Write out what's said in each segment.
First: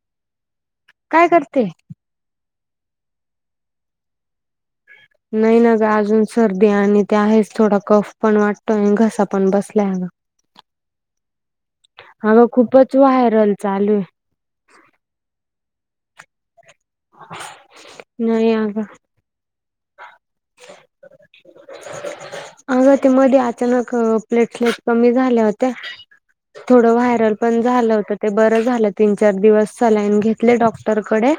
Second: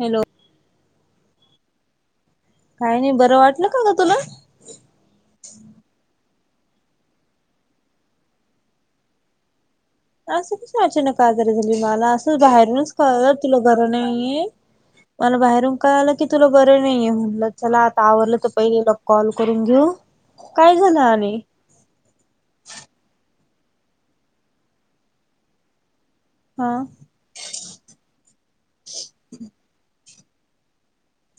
Hello. कायं करतें. कांहीं नाहीं बरं वाटलं कां की तुला. नाही न ग अजून सर्दी आणि ते आहेचं थोडा कफ पणं वाटतो आणि घसा पणं बसलां आहे.. असं कसं अचानक का आजारी झाली मलां असं अगं बाहेरूनच खूपच कळलं व्हायरल तुला की बरं चालू नाहीं आहे.. मलां बाहेरूंन कळालं की तुलां बरं नाहीं आहे म्हणलं चला आता आवरलं नाही तरं पहिलें अगं जाऊन येऊं. कॉल करूंन घेऊ कायं झालं आणि. अगं ते मध्यें अचांनक प्लेटलेट कमी झाल्यां होत्यां. हा थोडं व्हांयरंल. पणं झालं होतं ते बरं झालं तीनं चार दिवस सलाईन घेतले डॉक्टरकडे.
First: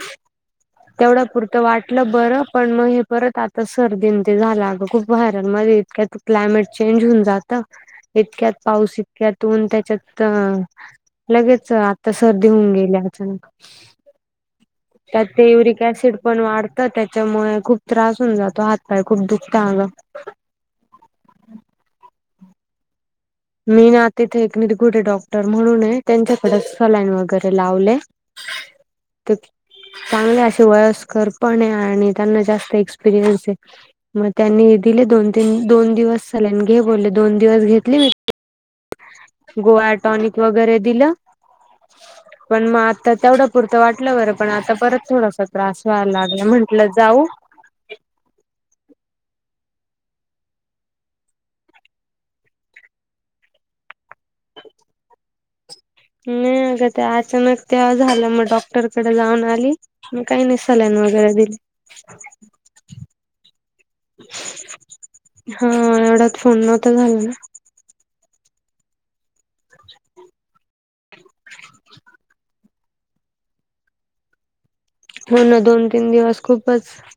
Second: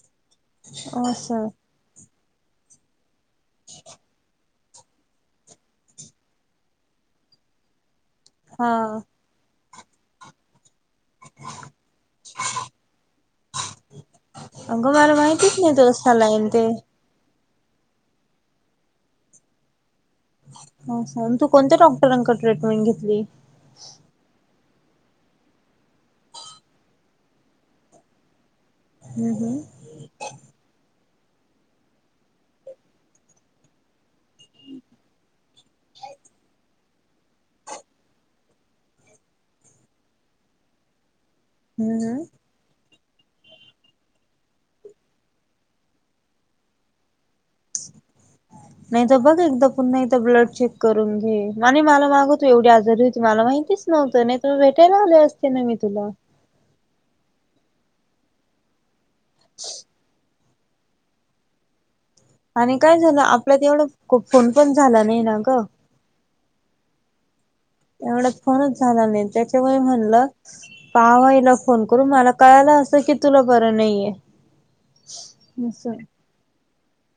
तेवढं असं पुरतं वाटलं बरं पणं मंग हे. परंत आतां सर्दी ते झाला गं खूंप वर्यांमध्ये इतक्यां क्लायंमेट चेंज होऊन जातं. इतक्यांत हा पाऊस इतक्यांतन ऊन त्यांच्यात अ. लगेचं आता सर्दी होऊन गेलीं अजूंन. अगं मला त्यांत ते माहितीच नाही युरक तुला ऍसिड पणं सलाईन ते वाढतं त्यांत. त्यांच्यामुळे खूंप त्रांस होऊंन जातो हात पाय खूंप दुखता अगं. हो तू कोणत्यां डॉक्टरांकडे ट्रीटमेंट घेतलीं. मी ना तिथे एक निर्गुडे डॉक्टर म्हणून हाय त्यांच्याकडे सलाईन वगैरें लावलें. ह. [unintelligible] हम्मं हम्मं. चांगले असे वयस्कंर पणं आहे आणि त्यांना जास्तं एक्सपिरियन्स पणं आहे.. मंग त्यांनी दिले दोन तीनं दोन दिवसं झाले सलाईन घे बोलले दोन दिवसं घेतलें मी. गोळ्यांटॉनिक वगैरें दिलं. हम्मं हम्मं. पणं मंग आता तेवढं पुरतं वाटलं बरं पणं आता परंत थोडांसा त्रांस व्हायंला लागलां म्हंटलं जाऊं. नाहीं तरं बघं एकदां पुन्हां एकदां ब्लड चेक करूंन घे आणि मला मागं तू एवढी आजारी होती मला माहितीस नाही. नव्हतं नाहीं तर तुलां भेटयलां आली असतें ना मी तुला. हूअ नाहीं अगं ते अचांनक तेंव्हा झालं मंग डॉक्टरांकडे जाऊंन आली. कांहीं नाहीं सलाईन वगैरे दिलीं. आणि कायं झालं आपला तेवढंयांत फोन पणं झाला नाही नां ग. हा एवढ्यात फोन नव्हतां झाला नां. एवढ्यात फोनंच झाला नाहीं त्यांच्यामुळे म्हणलं. पाहावां ईला फोन करूंन मला कळाल असं की तुला बरं नाहीे आहे. होनां दोन तीनं दिवस खूपचं.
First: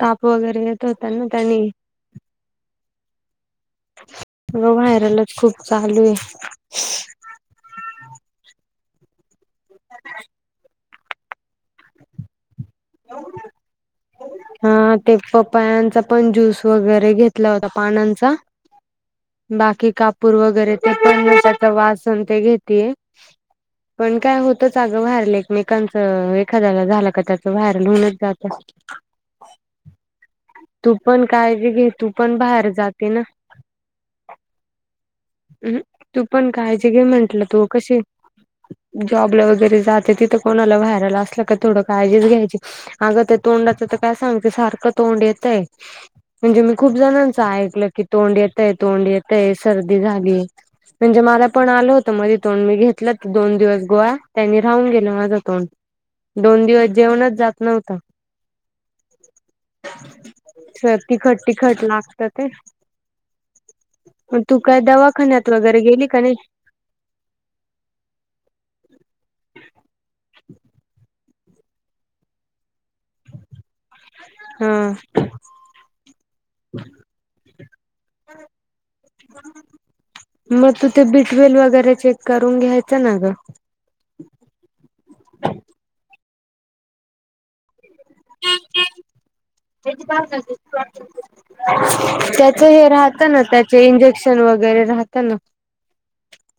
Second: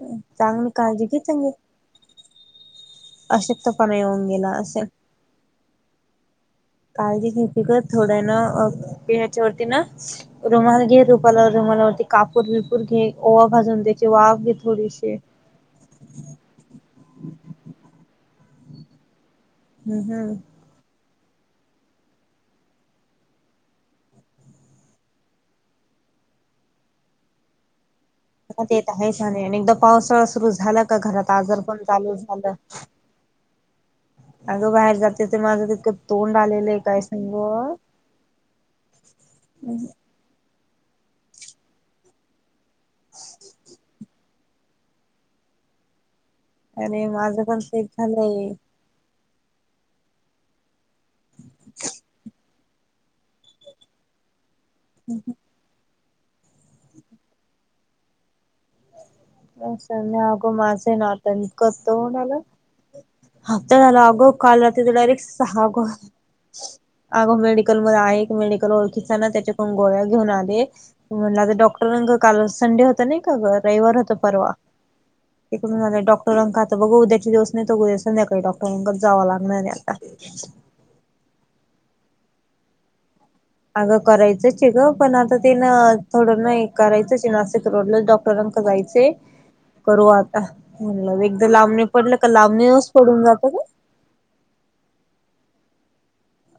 तांप वगैरे चांगली येतं काळजी होता नां त्यांनी. अशक्त तरं. मंग वांयरलचं खूंप चालूं आहे. काळजी घ्यांयची ग थोड्या ना पिळा हच्या वरती नां रुमांल घे. रुमांला वरती कापूर विपूर घे ओवा भाजूंन घे. हा थोडीशी ते पपायांचा पणं ज्यूस वगैरे घेतलां होता पानांचा. बाकी हम् हम् कापूर वगैरे ते पण आता वाचन ते घेतय. पण काय होतंच अगं व्हायरल एकमेकांचं एखाद्याला झालं का त्याचं व्हायरल होनच जात. येत आहे ले एकदा पावसाळा सुरु झाला. तू का पण घरात आजार काळजी पण घे तू चालू पण झालं. बाहेर जाते ना अगं बाहेर जाते ते माझं तितकं तू तोंड पण आलेलंय काय सांग. जॉब ला वगैरें जातं. तिथ कोणाला व्हाय अस थोड काळजीच घ्यायची अग तोडा. काय सांगते सारखं तोंड येतय म्हणजे मी खूप अरे जणांच माझं पण तेच ऐकलं की तोंड झालंय येतय. तोंड येतय सर्दी झाली म्हणजे मला पण आलं होत मधे तों मी घेतलं दोन दिवस गोवा त्यांनी राहून गेलं माझं तोंड. दोन दिवस जेवणच जात नव्हत. अस नाही अगं माझं तिखट नाताकतो लागत होणाला. ते हप्ता झाला अगो मग तू काल काय रात्री तर डायरेक्ट दवाखान्यात सहा वगैरे कॉल गेली का नाही? अगो मेडिकल मध आहे मेडिकल ओळखीताना त्याच्याकून गोळ्या घेऊन आले. म्हणलं तर डॉक्टर काल संडे होता नाही का रविवार होत हम इकडून झालं डॉक्टरांक आता बघ उद्याचे दिवस नाही त उद्या संध्याकाळी डॉक्टरांकच जावं लागणारे आता. ते मग तू ते बी ट्वेल वगैरे चेक करून घ्यायचं ना ग. अगं करायचंच आहे ग पण आता ते ना थोडं नाही करायचंच आहे नाशिक रोडला डॉक्टरांक जायचय. करू आता म्हणलं एकदा लांबणी पडलं का लांबणीच पडून जात ग. ते इंजेक्शन वगैरे राहत ना.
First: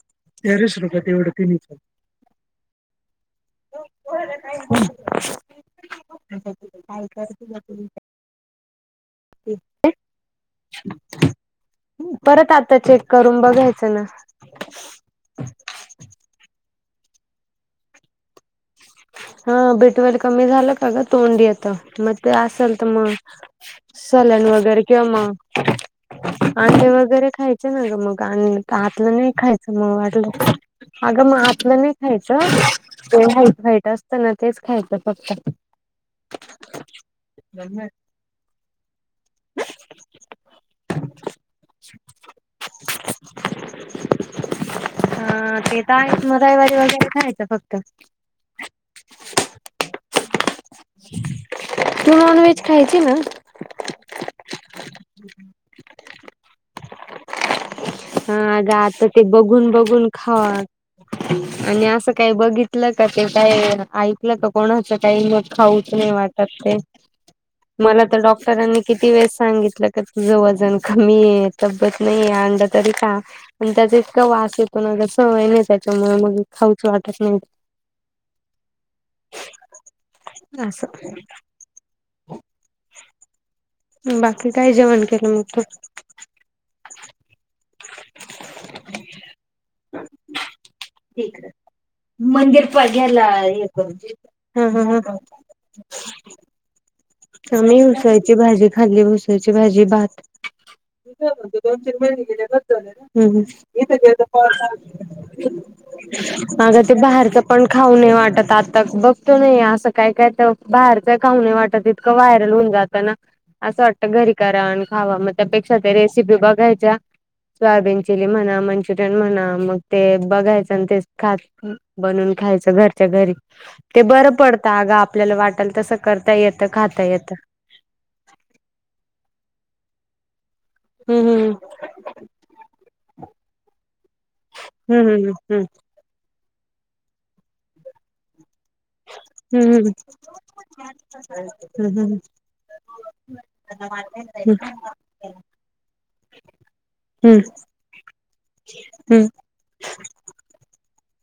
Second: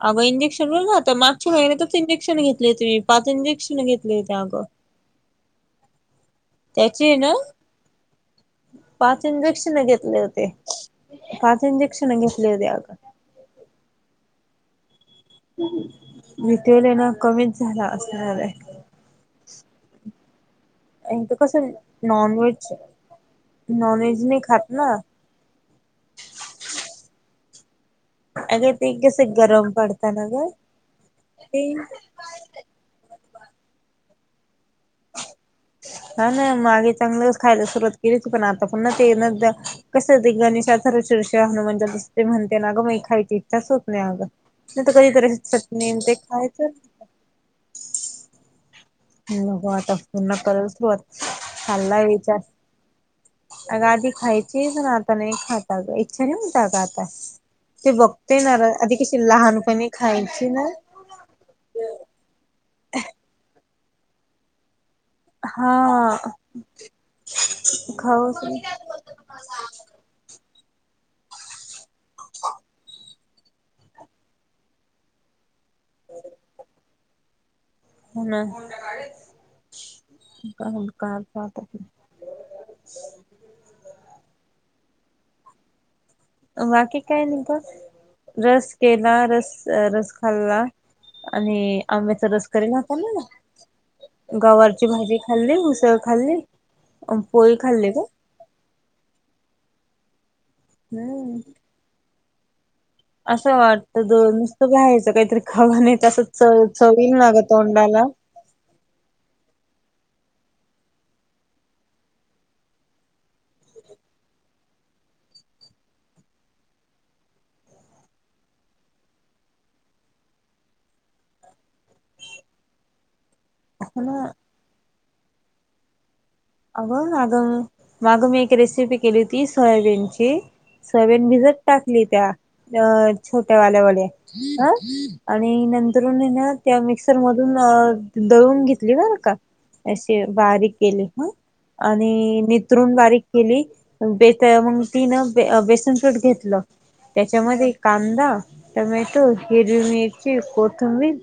अगं इंजेक्शन बोल ना आता मागच्या महिनतच इंजेक्शन घेतली होती मी पाच इंजेक्शन घेतले होते अगं. काय त्याचे करत ना त पाच इंजेक्शन घेतले होते पाच इंजेक्शन घेतले परत होते आता अग. चेक करून बघायचं ना. मी तेल आहे ना कमीच झाला असणार आहे. हा बी ट्वेल कमी झालं का ग तर तोंड कसं आता मग ते नॉनव्हेज असेल तर म नॉनव्हेज नाही सलन खात वगैरे ना किंवा मग अंडे वगैरे खायचे ना ग मग. अगे ते आतलं नाही कसं गरम खायचं मग पडतं ना वाटलं ग अगं मग ते आतलं नाही खायचं. ते व्हाईट खायच असतना तेच खायचं फक्त. हा ना मागे चांगलंच खायला सुरुवात केलीच पण आता पण ना ते न कस हो ते गणेशाचारषरष हनुमानच्या दिसते म्हणते ना गं म खायची इच्छा स् होत नाही अगं. नाही तर हा कधीतरी ते चटणी तर आहे म रविवारी खायचं वगैरे खायचं फक्त. नको आता पुन्हा कराल सुरुवात चालाय तू विचार. नॉनव्हेज खायची ना. अग आधी खायची पण आता नाही खाता इच्छा नाही होता अग आता. ते बघते ना हा ग आधी आता ते कशी बघून लहानपणी बघून खायची खावा ना. आणि असं काही बघितलं का ते काय ऐ लं तर कोणाचं काही न हा खाऊच नाही वाटत ते. मला तर खाऊच डॉक्टरांनी किती वेळे सांगितलं. तुझं वजन कमी आहे तब्येत नाही अंडा तरी खा. आणि त्याचा इतका वास येतो ना सवय नाही त्याच्यामुळे मग खाऊच वाटत नाही. ह ना असं का का का बाकी काय जेवण केलं मग तुम्ही. बाकी काय नि का रस केला रस रस खाल्ला. आणि आंब्याचा रस करेल होता ना. हा हा गवारची हा भाजी खाल्ली उसळ खाल्ली. पोळी मी खाल्ली का उसाळची भाजी खाल्ली उसाळची भाजी भात हम्म दोन तीन महिले गेले बस झाल. हम् असं ते वाटत नुसतं बाहेरचं काहीतरी खावं नाही तसं चव अगं ते चवील बाहर ना च ग पण खाऊ तोंडाला न वाटत आता बघतो नाही असं काय काय तर बाहेरच खाऊ न वाटत. व्हायरल होऊन जातं ना. असं वाटतं घरी करा आणि खावा मग त्यापेक्षा ते रेसिपी बघायच्या सोयाबीन चिली म्हणा मंचुरियन म्हणा मग ते बघायचं आणि ते खात बनून खायचं घरच्या घरी ह ते ना बरं पडत अगा आपल्याला वाटल तसं करता येत अगं मागं मागं मी एक रेसिपी केली होती सोयाबीनची सर्वन हम्म भिजत टाकली त्या अ छोट्या वाल्या वड्या अ हम्म आणि हम्म नंतरून ना त्या मिक्सर मधून अ दळून घेतली बर का हम्म अशी बारीक केली ह हम्म हम्म आणि निित्रून बारीक केली. ब मग तिन बेसन पीठ घेतलं. हम्म हम्म त्याच्यामध्ये कांदा हम्म टमॅटो हिरवी मठ कोथंबीर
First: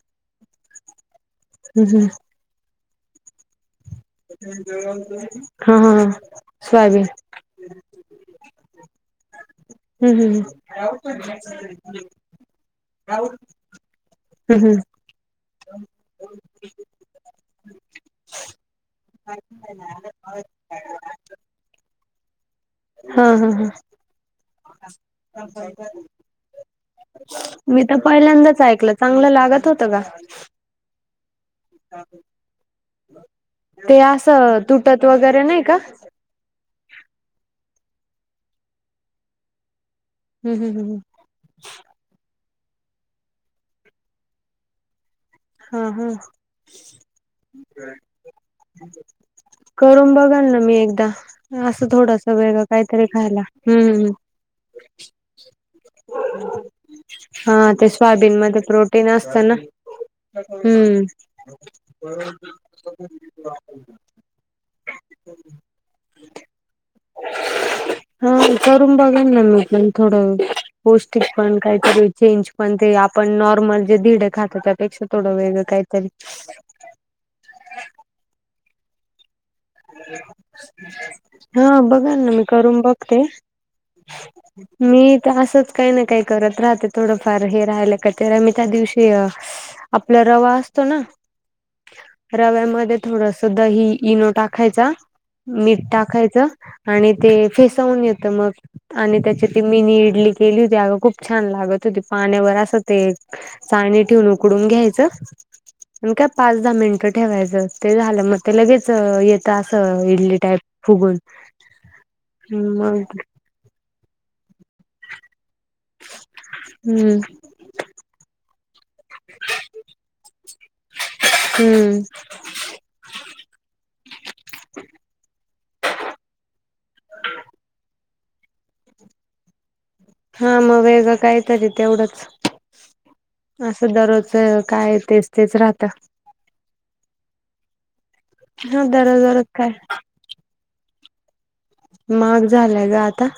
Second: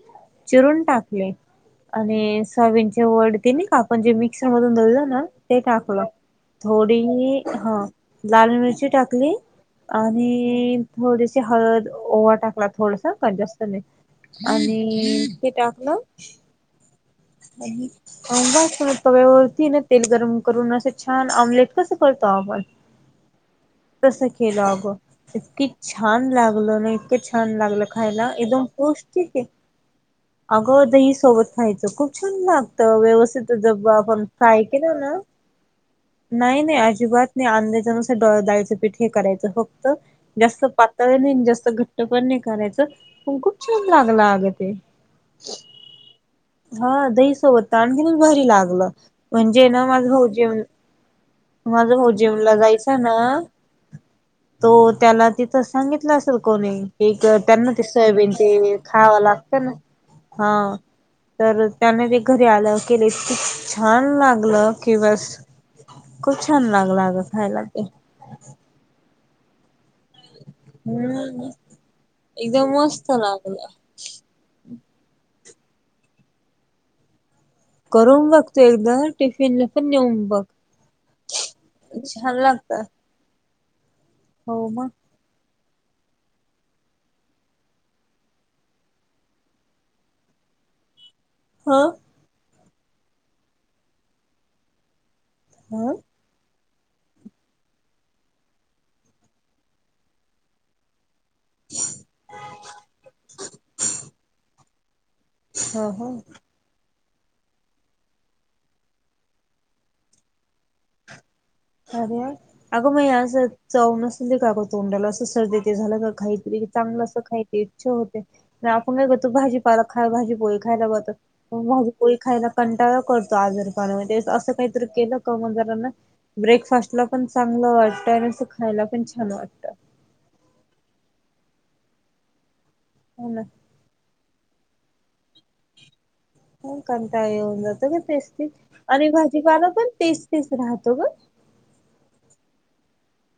चिरून टाकले हम्म हम्म आणि सावींचे वडतीिने काकले पण जे मिक्सर मधून धरलं ना ते हा हा टाकलं हा थोडी सोयाबीन हा लाल मिरची टाकली हम्म हम्म आणि थोडीशी हळद ओवा टाकला थोडस का जास्त नाही हम्म आणि हम्म ते टाकलं बा सणत वर्तीन तेल गरम करून असे छान ऑमलेट कसं करतो आपण हा हा हा तसं केलं अगो इतकी छान लागल ना इतके छान मी लागल तर खायला पहिल्यांदाच एकदम खू ऐकलं चांगलं ठीक आहे लागत होतं का अगो दही सोबत खायचं खूप छान लागतं व्यवस्थित ज आपणथा आहे की त वगैरे नाही का नाही नाही अजिबात नाही अंंद्याचानुस ड दायचं पीठ हे करायचं फक्त हम्म जास्त हम्म हम्म पातळ नाही जास्त घट्ट पण नाही करायचं पण खूप छान लागला अगं ते हा हा हा दहीसोबत आणखीनच भरी लागलं म्हणजे ना माझं करून बघाल भाऊजीम ना मी एकदा माझ असं थोडस भाऊजीमला वेगळं जायचं काहीतरी ना खायला हम्म हम्म तो त्याला तिथं सांगितलं असेल कोणी की हा त्यांना ते सोयाबीन मध्ये ते प्रोटीन खावं असतं लागतं ना हा हम्म तर त्याने ते घरी आलं केले छान छान लागलं कि बस खूप छान लागलं अगं खायला ते हा चरून बघण म थोड पौष्टिक हम्म पण काहीतरी चेंज एकदम पण ते मस्त आपण लागलं नॉर्मल णे धड खाता त्यापेक्षा थोडं वेगळं काहीतरी करून बघतो एकदा टिफिन ला हा बघाल ना छान मी लागत करून बघते हो मग मी तर असंच काही ना काही करत राहते थोडंफार हे राहाला काते मी त्या दिवशी आपला रवा असतो ना हा रव्यामध्ये थोडस दही इनो टाकायचा मीठ ह टाकायचं आणि ते फेसवून येतं मग आणि त्याच्या त मिनी इडली केली होती अग खूप छान लागत होती पाण्यावर असं ते णी ठेवून उकडून घ्यायचं ह ह आणि काय पाच दहा मिनिटं ठेवायचं ते झालं मग ते लगेच त असं इडली टाईप फुगून अरे अगं म मग असं चव नसली का अगं तोंडाला असं सर्दी ते झालं का खातरी चांगलं असं हम्म खा इच्छ होते नाही आपण नाही का तू भाजीपाला खा भाजी पोळी खाय पाघत भाजी हम्म पोळी खायला कंटाळा करतो आजार पाण्यामध्ये असं काहीतरी केलं कमजारांना ब्रेकफास्ट ला पण चांगलं वाटतं आणि अस खायला पण छान वाटतं हा मग वेगं काय तरी तेवढंच हो ना असं दररोज काय तेच तेच राहत ह कणता येऊन जातो ग तेचतीच हा आणि दररोज दररोज भाजीपाला काय पण तेच तेच राहतो ग माग झालाय ग आता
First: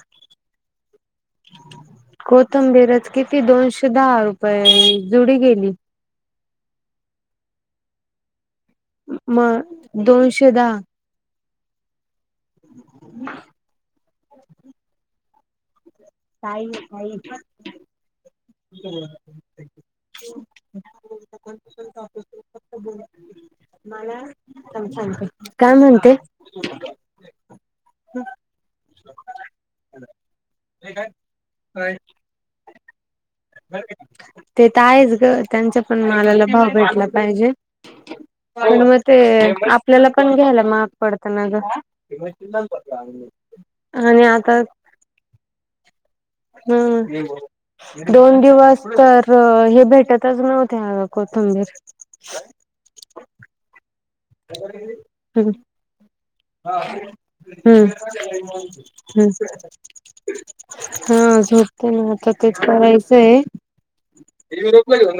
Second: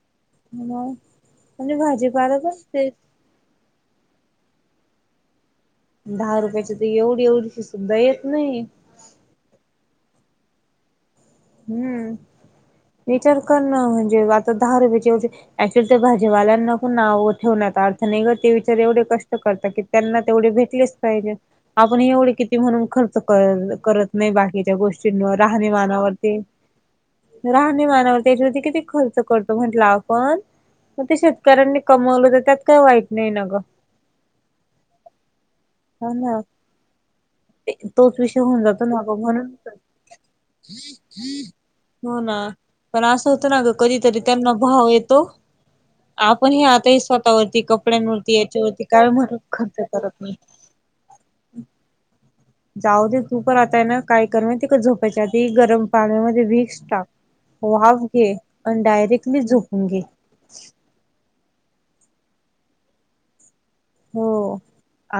ह म्हणजे भाजीपाार कसते ती दोनशे दहा रुपये जुडी गेली. दहा रुपयाची तर एवढी एवढी की सुद्धा येत नाही. मग दोनशे दहा हम्म विचार कर ना म्हणजे आता दहा रुपयाचेव ॲक्च्युली ते ताई भाजीवाल्यांना पण ना ताई ठेवण्यात अर्थ नाही कर ते विचार एवढे कष्ट करतात की त्यांना तेवढे भेटलेच े आपण एवढे किती म्हणून खर्च करत मला नाही बाकीच्या थांब सांगते गोष्टींवर काय म्हणते राहणेमानावरती राहणेमानावर त्याच्यावरती किती खर्च करतो म्हंटला आपण मग ते शेतकऱ्यांनी कमवलं तर त्यात काही वाईट नाही न ते तर आहेच ग त्यांचा पण हो ना. मलाला भाव भेटला पाहिजे ते तोच विषय होऊन जातो मग ना ते ग म्हणून आपल्याला पण घ्यायला मार्ग पडत हो ना. आणि आता हो येतो आपण [unintelligible] हे आताही स्वतःवरती हम् कपड्यांवरती दोन याच्यावरती दिवस काय तर म्हणत खर्च हे करत नाही. भेटतच नव्हत म आग कोतबीर जाऊ ते तूप राताय ना काय करण त झोपायच्या आधी हम्म गरम पाण्यामध्ये वीिकस टाक वाफ घे आणि हम्म डायरेक्टली झोपून घे हा झोपते ना आता तेच करायचंय हो.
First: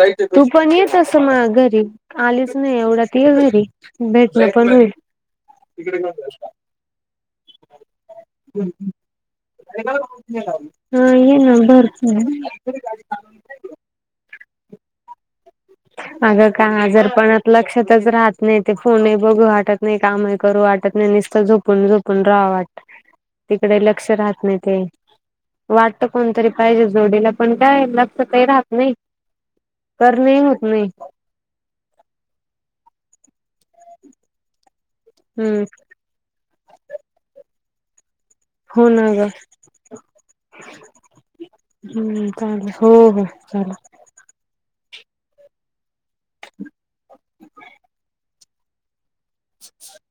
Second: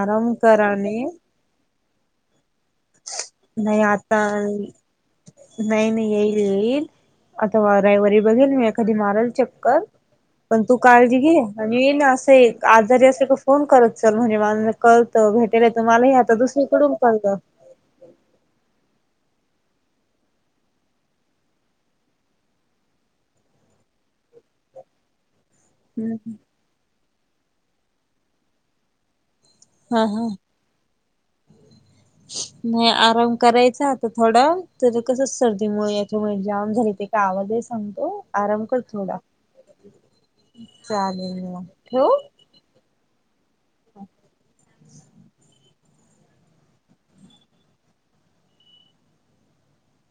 आराम तू पण येत कराने अस म घरी आलीच नाही एवढा ती घरी नाही आता भेटण पण होरी नाही नाही येईल येईल आता रविवारी बघेल मी एखादी माराल चक्कर पण तू हा काळजी ये घे ना आणि ये ना भरपूर असं येईल आजारी असेल का फोन करत चल म्हणेे माला कळतं भेट तुम्हाही अगं का आजार पणात लक्षातच राहत नाही नाही ते फोनही बघू वाटत नाही काम करू वाटत नाही नुसतं झोपून झोपून राहा वाटत तिकडे लक्ष राहत नाही ते वाटत कोणतरी पाहिजे जोडीला पण काय लगत काही राहत नाही हा हा. करणे होत नाही नाही आराम करायचा आता थोडा तर कसच हम्म सर्दीमुळे च्यामुळे जााम झाली ते काय आवाज आहे सांगतो आराम कर हो ना थोडा ग चालेल म ठेव हम्म चालेल हो हो चालेल ह